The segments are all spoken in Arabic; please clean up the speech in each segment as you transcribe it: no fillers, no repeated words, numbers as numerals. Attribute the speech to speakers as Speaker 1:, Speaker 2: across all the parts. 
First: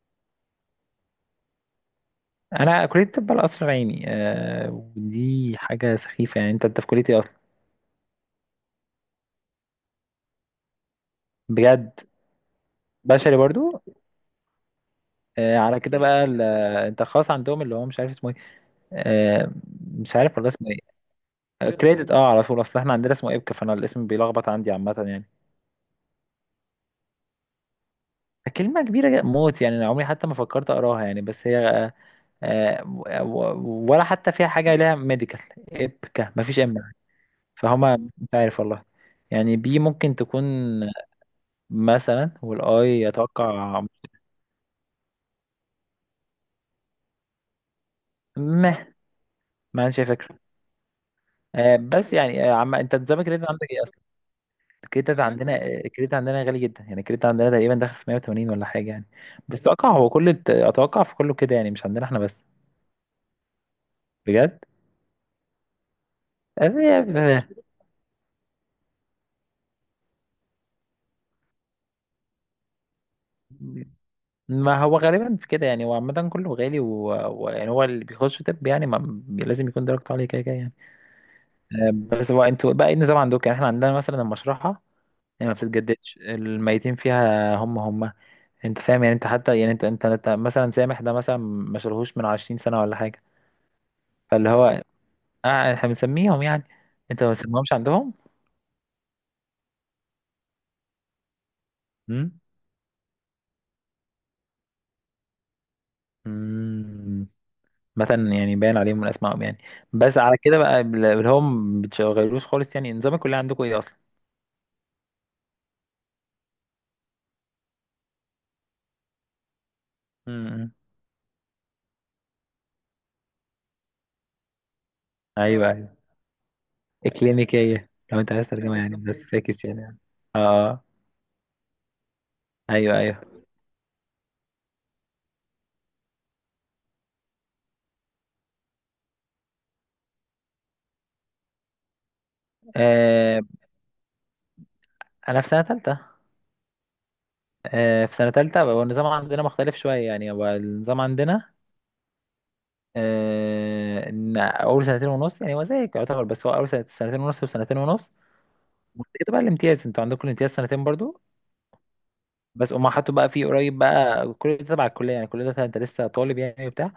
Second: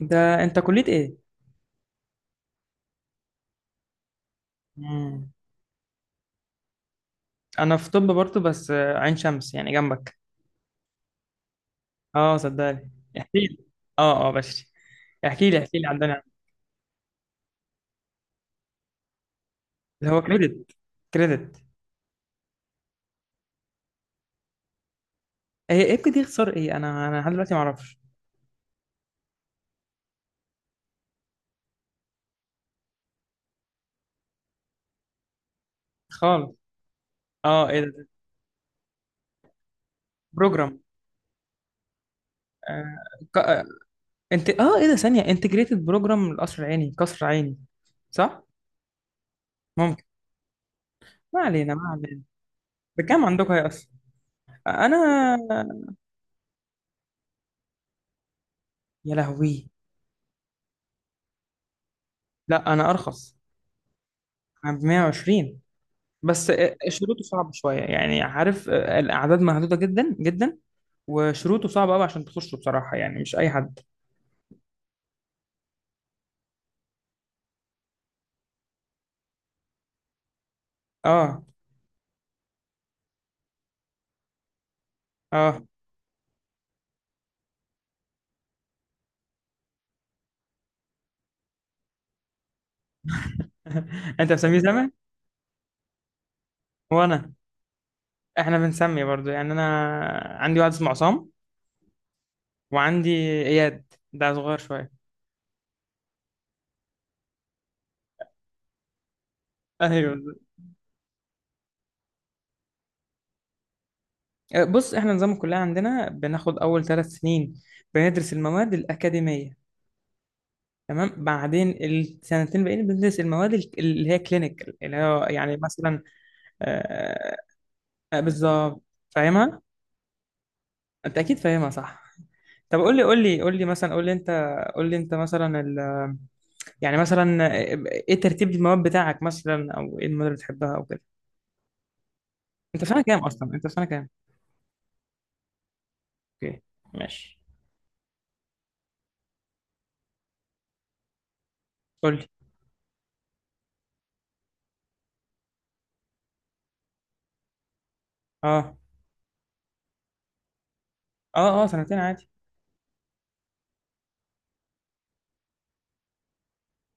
Speaker 1: ده انت كلية ايه؟
Speaker 2: انا كليه الطب على قصر عيني آه.
Speaker 1: مم.
Speaker 2: ودي حاجه سخيفه، يعني انت في كليه ايه اصلا؟
Speaker 1: انا في طب برضه بس عين شمس يعني جنبك.
Speaker 2: بجد؟
Speaker 1: اه صدقني.
Speaker 2: بشري
Speaker 1: احكي لي.
Speaker 2: برضو.
Speaker 1: اه بشري. احكي لي
Speaker 2: آه،
Speaker 1: احكي
Speaker 2: على
Speaker 1: لي
Speaker 2: كده
Speaker 1: عندنا
Speaker 2: بقى انت خاص عندهم اللي هو مش عارف اسمه ايه. آه.
Speaker 1: اللي
Speaker 2: مش
Speaker 1: هو
Speaker 2: عارف والله اسمه
Speaker 1: كريدت.
Speaker 2: ايه.
Speaker 1: كريدت؟
Speaker 2: آه، كريدت، اه، على طول، اصل احنا عندنا اسمه ابكا، فانا الاسم بيلخبط عندي عامه يعني.
Speaker 1: هي ايه بجد دي؟ اختصار ايه؟ انا لحد دلوقتي ما اعرفش
Speaker 2: كلمه كبيره جدا موت يعني، انا عمري حتى ما فكرت اقراها يعني، بس هي آه. آه، ولا حتى فيها حاجه لها ميديكال. ابكا
Speaker 1: خالص.
Speaker 2: مفيش
Speaker 1: اه، ايه
Speaker 2: فهما
Speaker 1: ده؟
Speaker 2: مش عارف والله. يعني بي ممكن تكون
Speaker 1: بروجرام.
Speaker 2: مثلا،
Speaker 1: آه.
Speaker 2: والاي
Speaker 1: ك... آه،
Speaker 2: اتوقع.
Speaker 1: انت ايه ده؟ ثانية انتجريتد بروجرام القصر العيني، قصر عيني صح؟
Speaker 2: مه، ما عنديش
Speaker 1: ممكن.
Speaker 2: أي فكره.
Speaker 1: ما علينا
Speaker 2: آه،
Speaker 1: ما
Speaker 2: بس
Speaker 1: علينا.
Speaker 2: يعني آه، انت نظام
Speaker 1: بكام
Speaker 2: الكريدت
Speaker 1: عندكم هي
Speaker 2: عندك ايه
Speaker 1: اصلا؟
Speaker 2: اصلا؟ الكريدت
Speaker 1: انا...
Speaker 2: عندنا آه، الكريدت عندنا غالي جدا يعني. الكريدت عندنا تقريبا داخل في 180 ولا حاجه يعني.
Speaker 1: يا
Speaker 2: بس
Speaker 1: لهوي.
Speaker 2: اتوقع هو كل اتوقع في كله كده يعني، مش عندنا احنا بس.
Speaker 1: لا انا ارخص.
Speaker 2: بجد.
Speaker 1: انا ب 120، بس
Speaker 2: آه،
Speaker 1: شروطه صعبة
Speaker 2: آه،
Speaker 1: شوية يعني، عارف، الأعداد محدودة جدا جدا. وشروطه صعبة أوي عشان تخشه بصراحة، يعني مش أي حد.
Speaker 2: ما هو غالبا في كده يعني، هو عامه كله غالي، ويعني يعني هو اللي بيخش طب يعني ما... بي- لازم يكون درجته عاليه كده كده يعني.
Speaker 1: اه
Speaker 2: آه، بس هو انتوا بقى ايه النظام عندكم؟ يعني احنا عندنا مثلا المشرحه يعني ما
Speaker 1: اه.
Speaker 2: بتتجددش، الميتين فيها هم هم. انت فاهم يعني؟ انت حتى يعني انت مثلا سامح، ده مثلا ما شالهوش من 20 سنة ولا حاجة.
Speaker 1: أنت
Speaker 2: فاللي
Speaker 1: بتسميه
Speaker 2: هو
Speaker 1: سامي؟
Speaker 2: آه، احنا بنسميهم يعني، انت ما
Speaker 1: وأنا...
Speaker 2: بتسميهمش عندهم؟
Speaker 1: إحنا بنسمي برضو يعني. أنا عندي واحد اسمه عصام،
Speaker 2: امم.
Speaker 1: وعندي إياد، ده صغير شوية.
Speaker 2: امم. مثلا يعني باين عليهم من اسمائهم يعني.
Speaker 1: أيوه.
Speaker 2: بس على كده بقى اللي هم ما بتشغلوش خالص يعني، نظام الكلية عندكم ايه اصلا؟
Speaker 1: بص إحنا نظام الكلية عندنا بناخد أول ثلاث سنين، بندرس المواد الأكاديمية،
Speaker 2: امم.
Speaker 1: تمام. بعدين السنتين الباقيين بندرس المواد اللي هي كلينيكال، اللي هو يعني
Speaker 2: ايوه ايوه.
Speaker 1: مثلا... آه،
Speaker 2: اكلينيكية لو انت عايز ترجمة
Speaker 1: بالظبط،
Speaker 2: يعني، بس
Speaker 1: فاهمها.
Speaker 2: فاكس يعني. اه.
Speaker 1: انت اكيد فاهمها صح. طب قول
Speaker 2: ايوه
Speaker 1: لي قول
Speaker 2: ايوه.
Speaker 1: لي قول لي، مثلا قول لي انت، قول لي انت مثلا ال... يعني مثلا آه، ايه ترتيب المواد بتاعك مثلا، او ايه المواد اللي بتحبها او كده؟
Speaker 2: آه.
Speaker 1: انت في سنه كام؟
Speaker 2: انا في سنة تالتة.
Speaker 1: اوكي، ماشي.
Speaker 2: آه، في سنة تالتة بقى النظام عندنا مختلف شوية يعني، هو النظام عندنا
Speaker 1: قول لي.
Speaker 2: آه، إن اول سنتين ونص يعني هو زيك يعتبر، بس هو اول سنتين ونص وسنتين ونص.
Speaker 1: اه
Speaker 2: وبعد كده بقى الامتياز، انتوا عندكم الامتياز سنتين برضو.
Speaker 1: اه، اه سنتين عادي.
Speaker 2: بس هما حطوا بقى فيه قريب بقى، كل ده تبع الكليه يعني، كل ده انت لسه طالب يعني وبتاع.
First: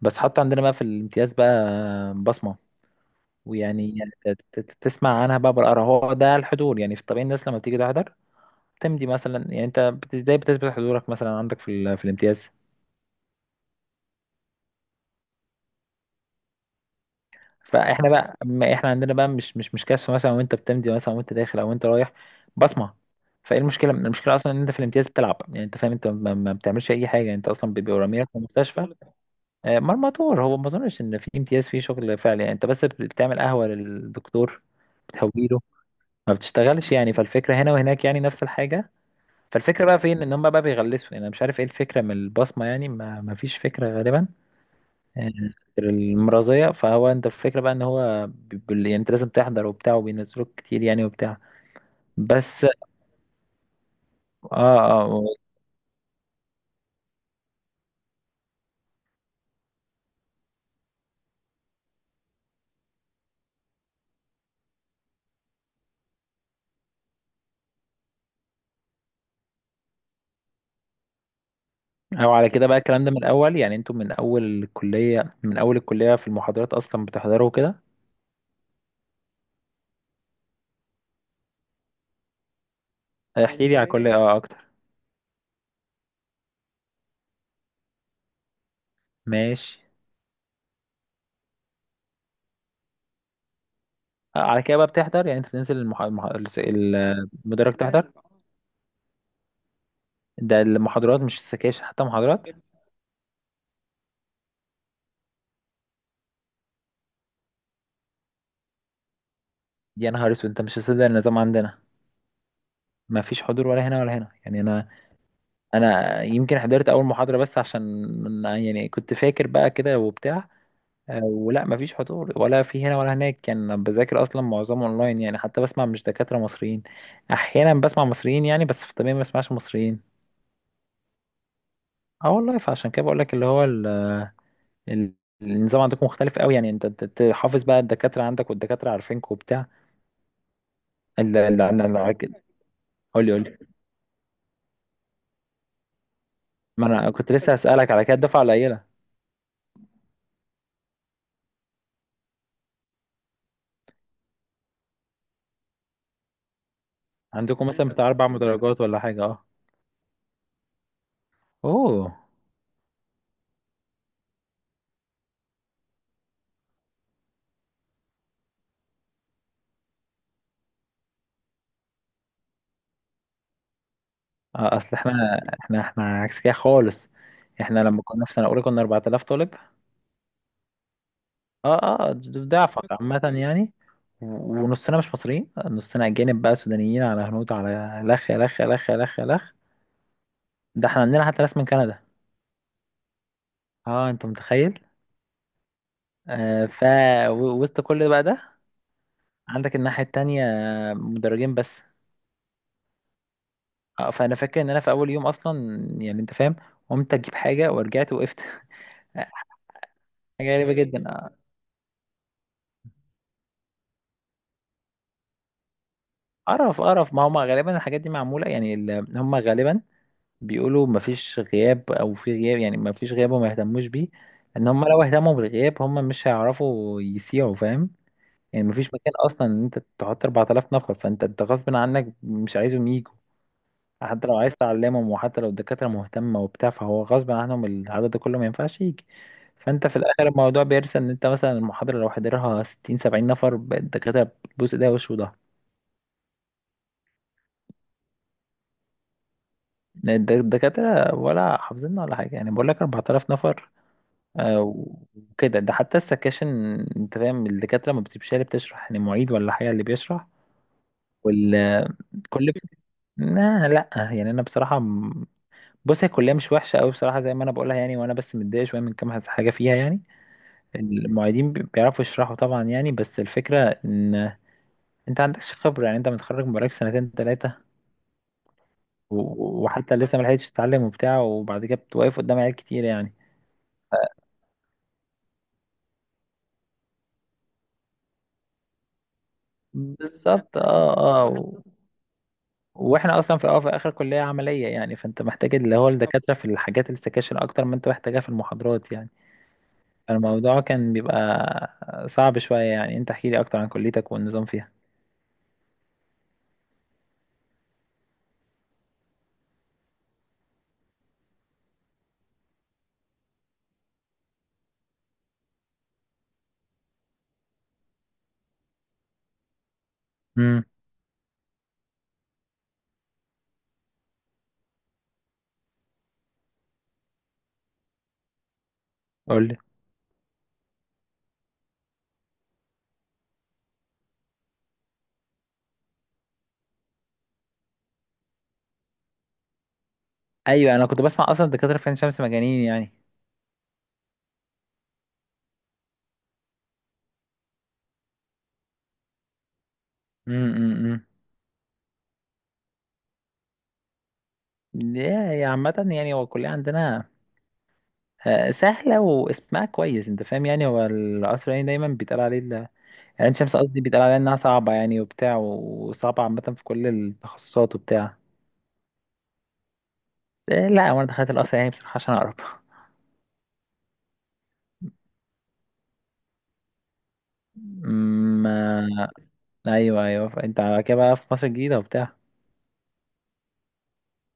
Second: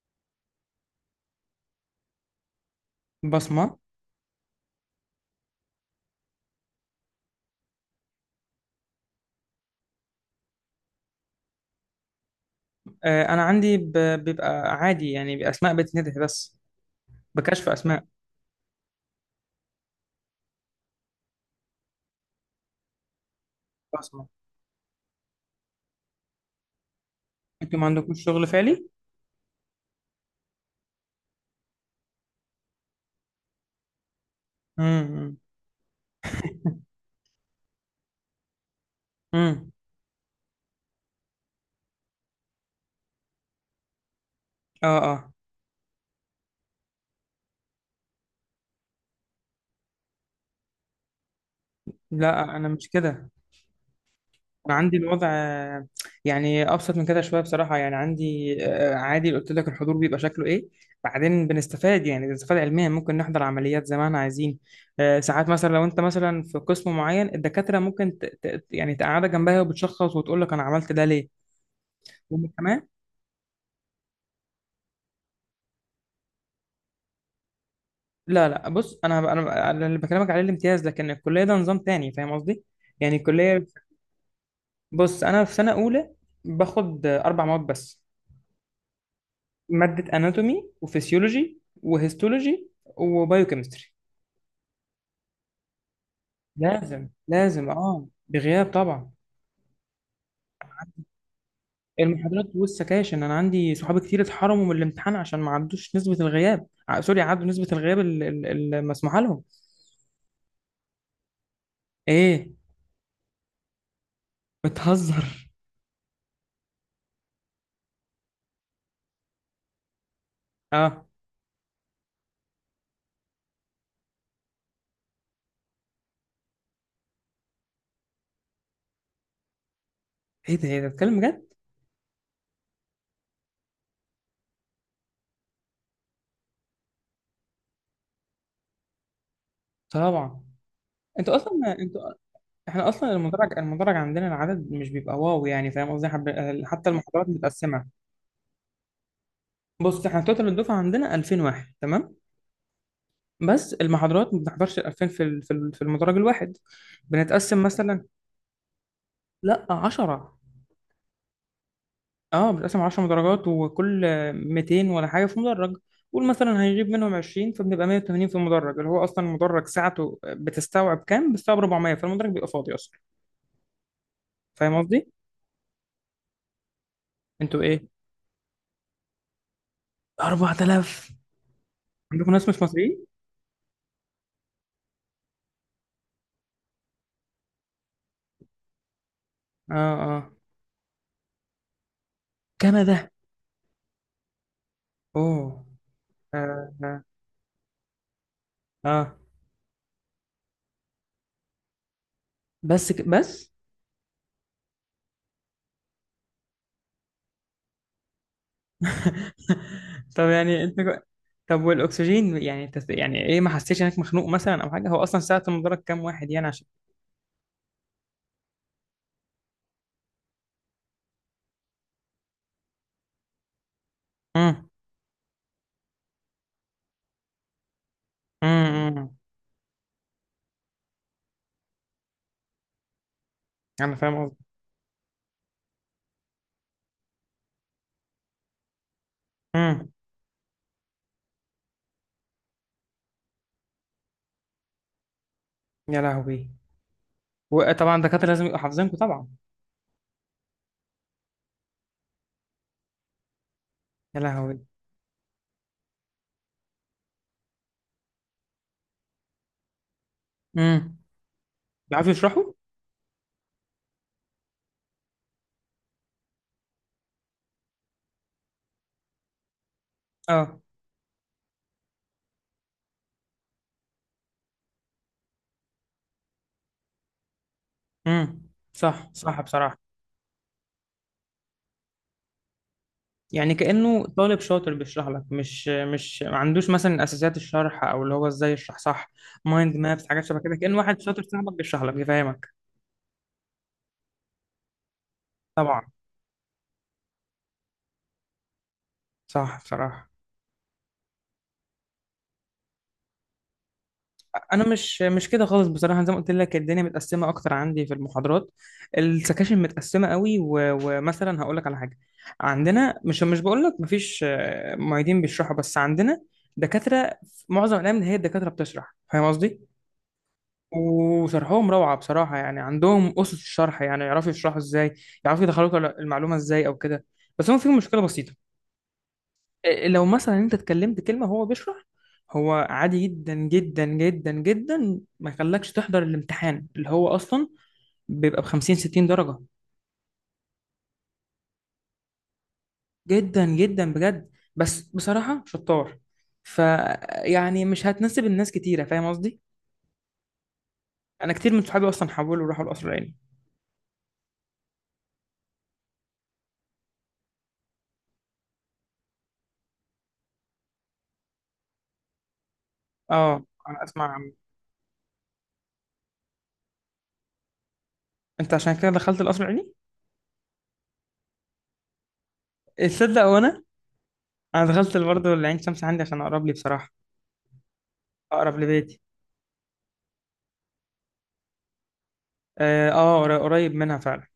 Speaker 2: بس حطوا عندنا بقى في الامتياز بقى بصمه.
Speaker 1: بصمه.
Speaker 2: ويعني تسمع عنها بقى بالقرا، هو ده الحضور يعني. في الطبيعي الناس لما بتيجي تحضر تمضي مثلا يعني، انت ازاي بتثبت حضورك مثلا عندك في الامتياز؟
Speaker 1: انا عندي ب... بيبقى عادي يعني، باسماء بتندهي بس، بكشف اسماء.
Speaker 2: فاحنا بقى ما احنا عندنا بقى مش كشف مثلا وانت بتمضي مثلا وانت داخل او انت رايح، بصمه. فايه المشكله؟
Speaker 1: بصمه.
Speaker 2: المشكله اصلا ان انت في الامتياز بتلعب، يعني انت فاهم، انت ما بتعملش اي حاجه يعني، انت اصلا
Speaker 1: انتوا ما
Speaker 2: بيبقوا
Speaker 1: عندكوش
Speaker 2: رامينك في
Speaker 1: شغل فعلي.
Speaker 2: المستشفى. آه، مرمطور. هو ما اظنش ان في امتياز فيه شغل فعلي يعني، انت بس بتعمل قهوه للدكتور،
Speaker 1: امم.
Speaker 2: بتهويله، ما بتشتغلش يعني. فالفكره هنا وهناك يعني نفس الحاجه.
Speaker 1: امم.
Speaker 2: فالفكره بقى فين؟ ان هم بقى بيغلسوا يعني، انا مش عارف ايه الفكره من البصمه يعني، ما فيش فكره غالبا
Speaker 1: اه اه.
Speaker 2: غير المرازية. فهو انت الفكرة بقى ان هو يعني انت لازم تحضر وبتاع، وبينزلوك كتير يعني وبتاع.
Speaker 1: لا
Speaker 2: بس
Speaker 1: انا
Speaker 2: اه.
Speaker 1: مش كده. انا عندي
Speaker 2: اه.
Speaker 1: الوضع يعني ابسط من كده شويه بصراحه. يعني عندي عادي، قلت لك الحضور بيبقى شكله ايه. بعدين بنستفاد، يعني بنستفاد علميا. ممكن نحضر عمليات زي ما احنا عايزين. ساعات مثلا لو انت مثلا في قسم معين، الدكاتره ممكن يعني تقعدك جنبها وبتشخص وتقول لك انا عملت ده ليه.
Speaker 2: او على كده بقى
Speaker 1: وكمان...
Speaker 2: الكلام ده من الاول يعني؟ انتوا من اول الكلية، من اول الكلية في المحاضرات اصلا بتحضروا كده؟
Speaker 1: لا لا، بص، انا انا أنا اللي بكلمك عليه الامتياز، لكن الكليه ده نظام تاني، فاهم قصدي؟ يعني الكليه...
Speaker 2: احكي لي على الكلية، ايوه، اه، اكتر.
Speaker 1: بص انا في سنه اولى، باخد اربع مواد بس:
Speaker 2: ماشي.
Speaker 1: مادة اناتومي، وفسيولوجي، وهيستولوجي، وبايوكيمستري.
Speaker 2: آه، على كده بقى بتحضر يعني، انت بتنزل
Speaker 1: لازم لازم،
Speaker 2: المدرج تحضر،
Speaker 1: اه
Speaker 2: لا؟
Speaker 1: بغياب طبعا.
Speaker 2: ده المحاضرات مش السكاشن، حتى
Speaker 1: المحاضرات
Speaker 2: محاضرات؟
Speaker 1: والسكاشن، انا عندي صحابي كتير اتحرموا من الامتحان عشان ما عدوش نسبة الغياب، سوري، عدوا نسبة الغياب المسموحة لهم.
Speaker 2: يا نهار اسود، انت مش هتصدق النظام عندنا.
Speaker 1: ايه،
Speaker 2: ما فيش حضور ولا هنا ولا هنا يعني. انا،
Speaker 1: بتهزر؟
Speaker 2: انا يمكن حضرت اول محاضرة بس عشان يعني كنت فاكر بقى كده وبتاع.
Speaker 1: اه،
Speaker 2: آه، ولا مفيش حضور ولا في هنا ولا هناك كان يعني. بذاكر اصلا معظمه اونلاين يعني، حتى بسمع مش دكاترة مصريين، احيانا بسمع مصريين يعني، بس في الطبيعي ما بسمعش مصريين.
Speaker 1: ايه ده، ايه ده، بتتكلم بجد؟
Speaker 2: اه والله. فعشان كده بقول لك اللي هو ال- النظام عندكم مختلف قوي يعني. انت تحافظ بقى الدكاترة عندك، والدكاترة عارفينك وبتاع.
Speaker 1: طبعا. انت
Speaker 2: ال- ال-
Speaker 1: اصلا
Speaker 2: ال-
Speaker 1: انت
Speaker 2: ال-
Speaker 1: احنا اصلا
Speaker 2: قول لي، قول
Speaker 1: المدرج
Speaker 2: لي.
Speaker 1: المدرج عندنا العدد مش بيبقى واو، يعني فاهم قصدي؟
Speaker 2: ما
Speaker 1: حتى
Speaker 2: انا
Speaker 1: المحاضرات
Speaker 2: كنت لسه
Speaker 1: متقسمة.
Speaker 2: هسألك على كده، الدفعة قليلة.
Speaker 1: بص احنا توتال الدفعة عندنا 2000 واحد، تمام؟ بس المحاضرات ما بنحضرش الألفين في المدرج الواحد. بنتقسم
Speaker 2: عندكم مثلا
Speaker 1: مثلا.
Speaker 2: بتاع اربع مدرجات ولا حاجة؟ اه.
Speaker 1: لا، 10.
Speaker 2: اوه.
Speaker 1: اه، بنتقسم 10 مدرجات، وكل 200 ولا حاجة في مدرج. قول مثلا هنجيب منهم 20، فبنبقى 180 في المدرج، اللي هو أصلا المدرج ساعته بتستوعب كام؟ بتستوعب 400. فالمدرج بيبقى فاضي أصلا،
Speaker 2: اه،
Speaker 1: فاهم
Speaker 2: اصل
Speaker 1: قصدي؟
Speaker 2: احنا، احنا عكس كده خالص.
Speaker 1: أنتوا إيه؟
Speaker 2: احنا لما كنا في سنه اولى كنا 4,000 طالب.
Speaker 1: 4000.
Speaker 2: اه، اه،
Speaker 1: عندكم ناس مش
Speaker 2: ضعفك
Speaker 1: مصريين؟
Speaker 2: عامه يعني. ونصنا مش مصريين، نصنا اجانب بقى، سودانيين على هنود على لخ لخ لخ لخ لخ.
Speaker 1: اه اه.
Speaker 2: ده احنا عندنا حتى ناس من كندا.
Speaker 1: كندا.
Speaker 2: اه، انت متخيل؟
Speaker 1: اوه.
Speaker 2: آه
Speaker 1: اه
Speaker 2: ف
Speaker 1: اه.
Speaker 2: وسط كل ده بقى ده،
Speaker 1: آه.
Speaker 2: عندك الناحيه التانية مدرجين بس.
Speaker 1: بس بس.
Speaker 2: اه، فانا فاكر ان انا في اول يوم اصلا يعني، انت فاهم، قمت اجيب حاجه ورجعت وقفت.
Speaker 1: طب
Speaker 2: حاجه
Speaker 1: يعني
Speaker 2: غريبه جدا آه.
Speaker 1: طب والاكسجين، يعني انت يعني ايه، ما حسيتش انك مخنوق مثلا او حاجه؟ هو اصلا ساعه المدرج كام واحد يعني عشان...
Speaker 2: قرف قرف. ما هم غالبا الحاجات دي معمولة يعني، هم غالبا بيقولوا مفيش غياب او في غياب يعني، مفيش غياب وما يهتموش بيه. لان
Speaker 1: امم.
Speaker 2: هم لو اهتموا بالغياب هم مش هيعرفوا يسيعوا، فاهم يعني؟ مفيش مكان
Speaker 1: امم.
Speaker 2: اصلا ان انت تحط 4,000 نفر، فانت غصب عنك مش عايزهم يجوا.
Speaker 1: انا فاهم
Speaker 2: حتى لو
Speaker 1: قصدي.
Speaker 2: عايز تعلمهم، وحتى لو الدكاترة مهتمة وبتاع، فهو غصب عنهم العدد ده كله ما ينفعش يجي. فانت
Speaker 1: امم.
Speaker 2: في الاخر الموضوع بيرسى ان انت مثلا المحاضرة لو حضرها 60 70 نفر الدكاترة بتبوس ايديها وش وضهر.
Speaker 1: يا لهوي. وطبعا الدكاتره لازم يبقوا حافظينكم طبعا.
Speaker 2: الدكاترة ولا حافظيننا ولا حاجة يعني، بقول لك 4,000 نفر.
Speaker 1: يا لهوي.
Speaker 2: آه، وكده ده حتى السكاشن، انت فاهم الدكاترة ما بتبقاش هي اللي بتشرح يعني، معيد ولا حاجة اللي بيشرح.
Speaker 1: امم.
Speaker 2: وال
Speaker 1: بيعرفوا يشرحوا؟
Speaker 2: كل لا لا، يعني انا بصراحة بص، هي الكلية مش وحشة قوي بصراحة زي ما انا بقولها يعني، وانا بس متضايق شوية من كام حاجة فيها يعني.
Speaker 1: اه.
Speaker 2: المعيدين بيعرفوا يشرحوا طبعا يعني، بس الفكرة ان انت عندكش خبرة يعني، انت متخرج بقالك سنتين تلاتة،
Speaker 1: امم. صح صح بصراحه.
Speaker 2: وحتى لسه ما لحقتش تتعلم وبتاع، وبعد كده بتوقف قدام عيال كتير يعني.
Speaker 1: يعني كانه طالب شاطر بيشرح لك، مش مش ما عندوش مثلا اساسيات الشرح، او اللي هو ازاي يشرح صح. مايند مابس، حاجات شبه كده،
Speaker 2: بالظبط،
Speaker 1: كأن
Speaker 2: اه
Speaker 1: واحد شاطر
Speaker 2: اه.
Speaker 1: صاحبك بيشرح لك بيفهمك.
Speaker 2: واحنا اصلا في اه في اخر كليه عمليه يعني، فانت محتاج اللي هو
Speaker 1: طبعا.
Speaker 2: الدكاتره في الحاجات السكاشن اكتر ما انت محتاجها في المحاضرات يعني.
Speaker 1: صح بصراحه.
Speaker 2: فالموضوع كان بيبقى صعب شويه يعني. انت احكي لي اكتر عن كليتك والنظام
Speaker 1: انا
Speaker 2: فيها.
Speaker 1: مش كده خالص بصراحه. زي ما قلت لك، الدنيا متقسمه اكتر عندي. في المحاضرات السكاشن متقسمه قوي. ومثلا هقول لك على حاجه: عندنا مش مش بقول لك مفيش معيدين بيشرحوا، بس عندنا دكاتره. في معظم الايام هي الدكاتره بتشرح، فاهم قصدي؟
Speaker 2: امم.
Speaker 1: وشرحهم روعه بصراحه يعني. عندهم اسس الشرح، يعني يعرفوا يشرحوا ازاي، يعرفوا يدخلوك المعلومه ازاي او كده. بس هم فيهم مشكله بسيطه:
Speaker 2: قول لي.
Speaker 1: لو مثلا انت اتكلمت كلمة هو بيشرح، هو عادي جدا جدا جدا جدا ما يخلكش تحضر الامتحان، اللي هو اصلا بيبقى ب 50 60 درجة.
Speaker 2: ايوه، انا كنت بسمع اصلا الدكاتره في عين شمس مجانين يعني.
Speaker 1: جدا جدا بجد. بس بصراحة شطار. فيعني مش هتناسب الناس كتيرة، فاهم قصدي؟
Speaker 2: امم.
Speaker 1: انا كتير من صحابي اصلا حولوا وراحوا القصر العيني.
Speaker 2: يا، يا عامه يعني هو الكليه عندنا آه، سهله واسمها كويس، انت فاهم يعني، هو القصر العيني دايما بيتقال عليه، عين
Speaker 1: اه
Speaker 2: شمس قصدي،
Speaker 1: انا
Speaker 2: بيتقال
Speaker 1: اسمع
Speaker 2: عليها
Speaker 1: عن-
Speaker 2: انها صعبة يعني وبتاع، وصعبة عامة في كل التخصصات وبتاع.
Speaker 1: انت عشان كده دخلت القصر العيني؟
Speaker 2: إيه، لا، وانا دخلت القصر يعني بصراحة عشان اقرب.
Speaker 1: تصدق؟ وانا... انا دخلت برضه العين شمس عندي عشان اقرب لي بصراحة، اقرب
Speaker 2: ما،
Speaker 1: لبيتي.
Speaker 2: ايوه ايوه. انت على كده بقى في مصر الجديدة وبتاع.
Speaker 1: اه، قريب منها فعلا.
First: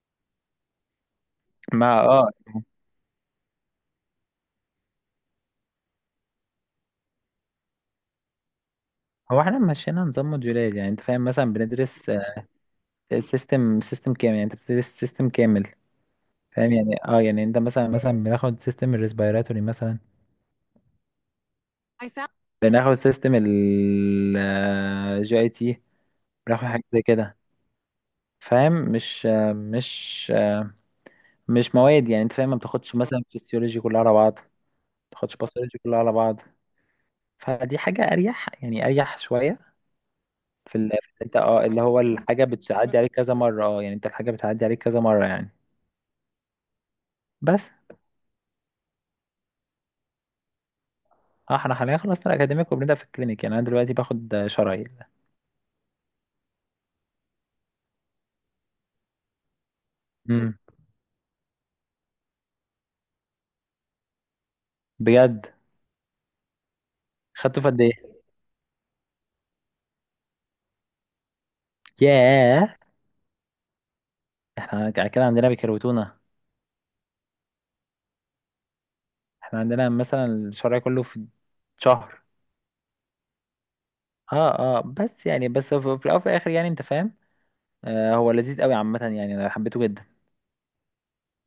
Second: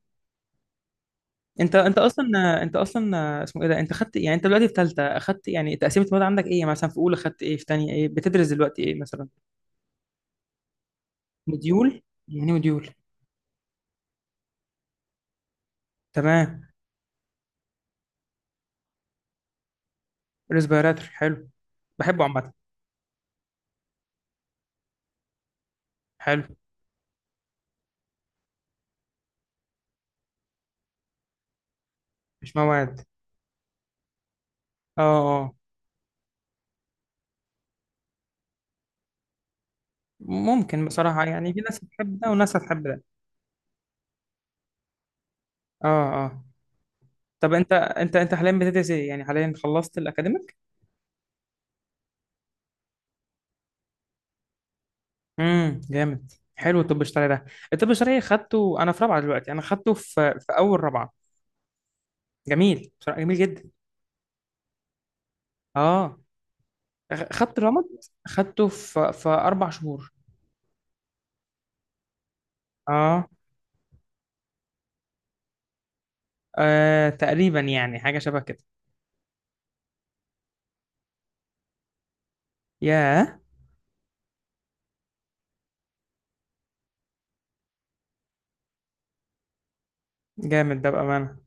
Speaker 1: انت
Speaker 2: ما
Speaker 1: انت
Speaker 2: اه،
Speaker 1: اصلا انت اصلا اسمه ايه ده؟ انت خدت، يعني انت دلوقتي في ثالثه، اخدت يعني تقسيمه المواد عندك ايه؟ يعني مثلا في اولى خدت ايه، في ثانيه ايه، بتدرس دلوقتي ايه مثلا؟
Speaker 2: هو احنا مشينا نظام موديولات يعني، انت فاهم، مثلا
Speaker 1: مديول،
Speaker 2: بندرس
Speaker 1: يعني مديول.
Speaker 2: سيستم كامل يعني، انت بتدرس سيستم كامل،
Speaker 1: تمام.
Speaker 2: فاهم يعني؟ اه، يعني انت مثلا بناخد سيستم الريسبيراتوري مثلا.
Speaker 1: ريسبيراتور، حلو. بحبه عامه.
Speaker 2: بناخد سيستم ال جي اي تي.
Speaker 1: حلو.
Speaker 2: بناخد حاجة زي كده، فاهم؟ مش آه، مش مش مواد يعني، انت فاهم؟
Speaker 1: مش
Speaker 2: ما بتاخدش
Speaker 1: مواد.
Speaker 2: مثلا فيسيولوجي كلها على بعض، ما
Speaker 1: اه
Speaker 2: بتاخدش
Speaker 1: اه.
Speaker 2: باثولوجي كلها على بعض. فدي حاجة اريح يعني، اريح شوية. في
Speaker 1: ممكن
Speaker 2: ال...
Speaker 1: بصراحه،
Speaker 2: في انت
Speaker 1: يعني في
Speaker 2: اه
Speaker 1: ناس
Speaker 2: اللي هو
Speaker 1: بتحب ده
Speaker 2: الحاجة
Speaker 1: وناس هتحب
Speaker 2: بتعدي
Speaker 1: ده.
Speaker 2: عليك كذا مرة، اه يعني، انت الحاجة بتعدي عليك كذا مرة يعني.
Speaker 1: اه اه. طب
Speaker 2: بس
Speaker 1: انت حاليا بتدرس ايه؟ يعني حاليا خلصت الاكاديميك.
Speaker 2: اه، احنا حاليا خلصنا الاكاديميك وبنبدأ في الكلينيك يعني، انا دلوقتي باخد شرايين.
Speaker 1: امم. جامد، حلو، الطب الشرعي ده. الطب الشرعي خدته انا في رابعه، دلوقتي، انا خدته في
Speaker 2: امم.
Speaker 1: اول رابعه. جميل بصراحه، جميل جدا.
Speaker 2: بجد.
Speaker 1: اه. أخ- خدت
Speaker 2: خدته في قد
Speaker 1: رمض
Speaker 2: ايه؟
Speaker 1: خدته في اربع شهور.
Speaker 2: ياه.
Speaker 1: اه،
Speaker 2: احنا كده عندنا بيكروتونا.
Speaker 1: تقريبا يعني حاجه شبه كده.
Speaker 2: احنا عندنا مثلا الشرعي كله في شهر.
Speaker 1: ياه.
Speaker 2: اه اه، بس يعني، بس في في الاول وفي الاخر يعني، انت فاهم. آه، هو لذيذ قوي عامة يعني، انا حبيته جدا.
Speaker 1: جامد ده بامانه.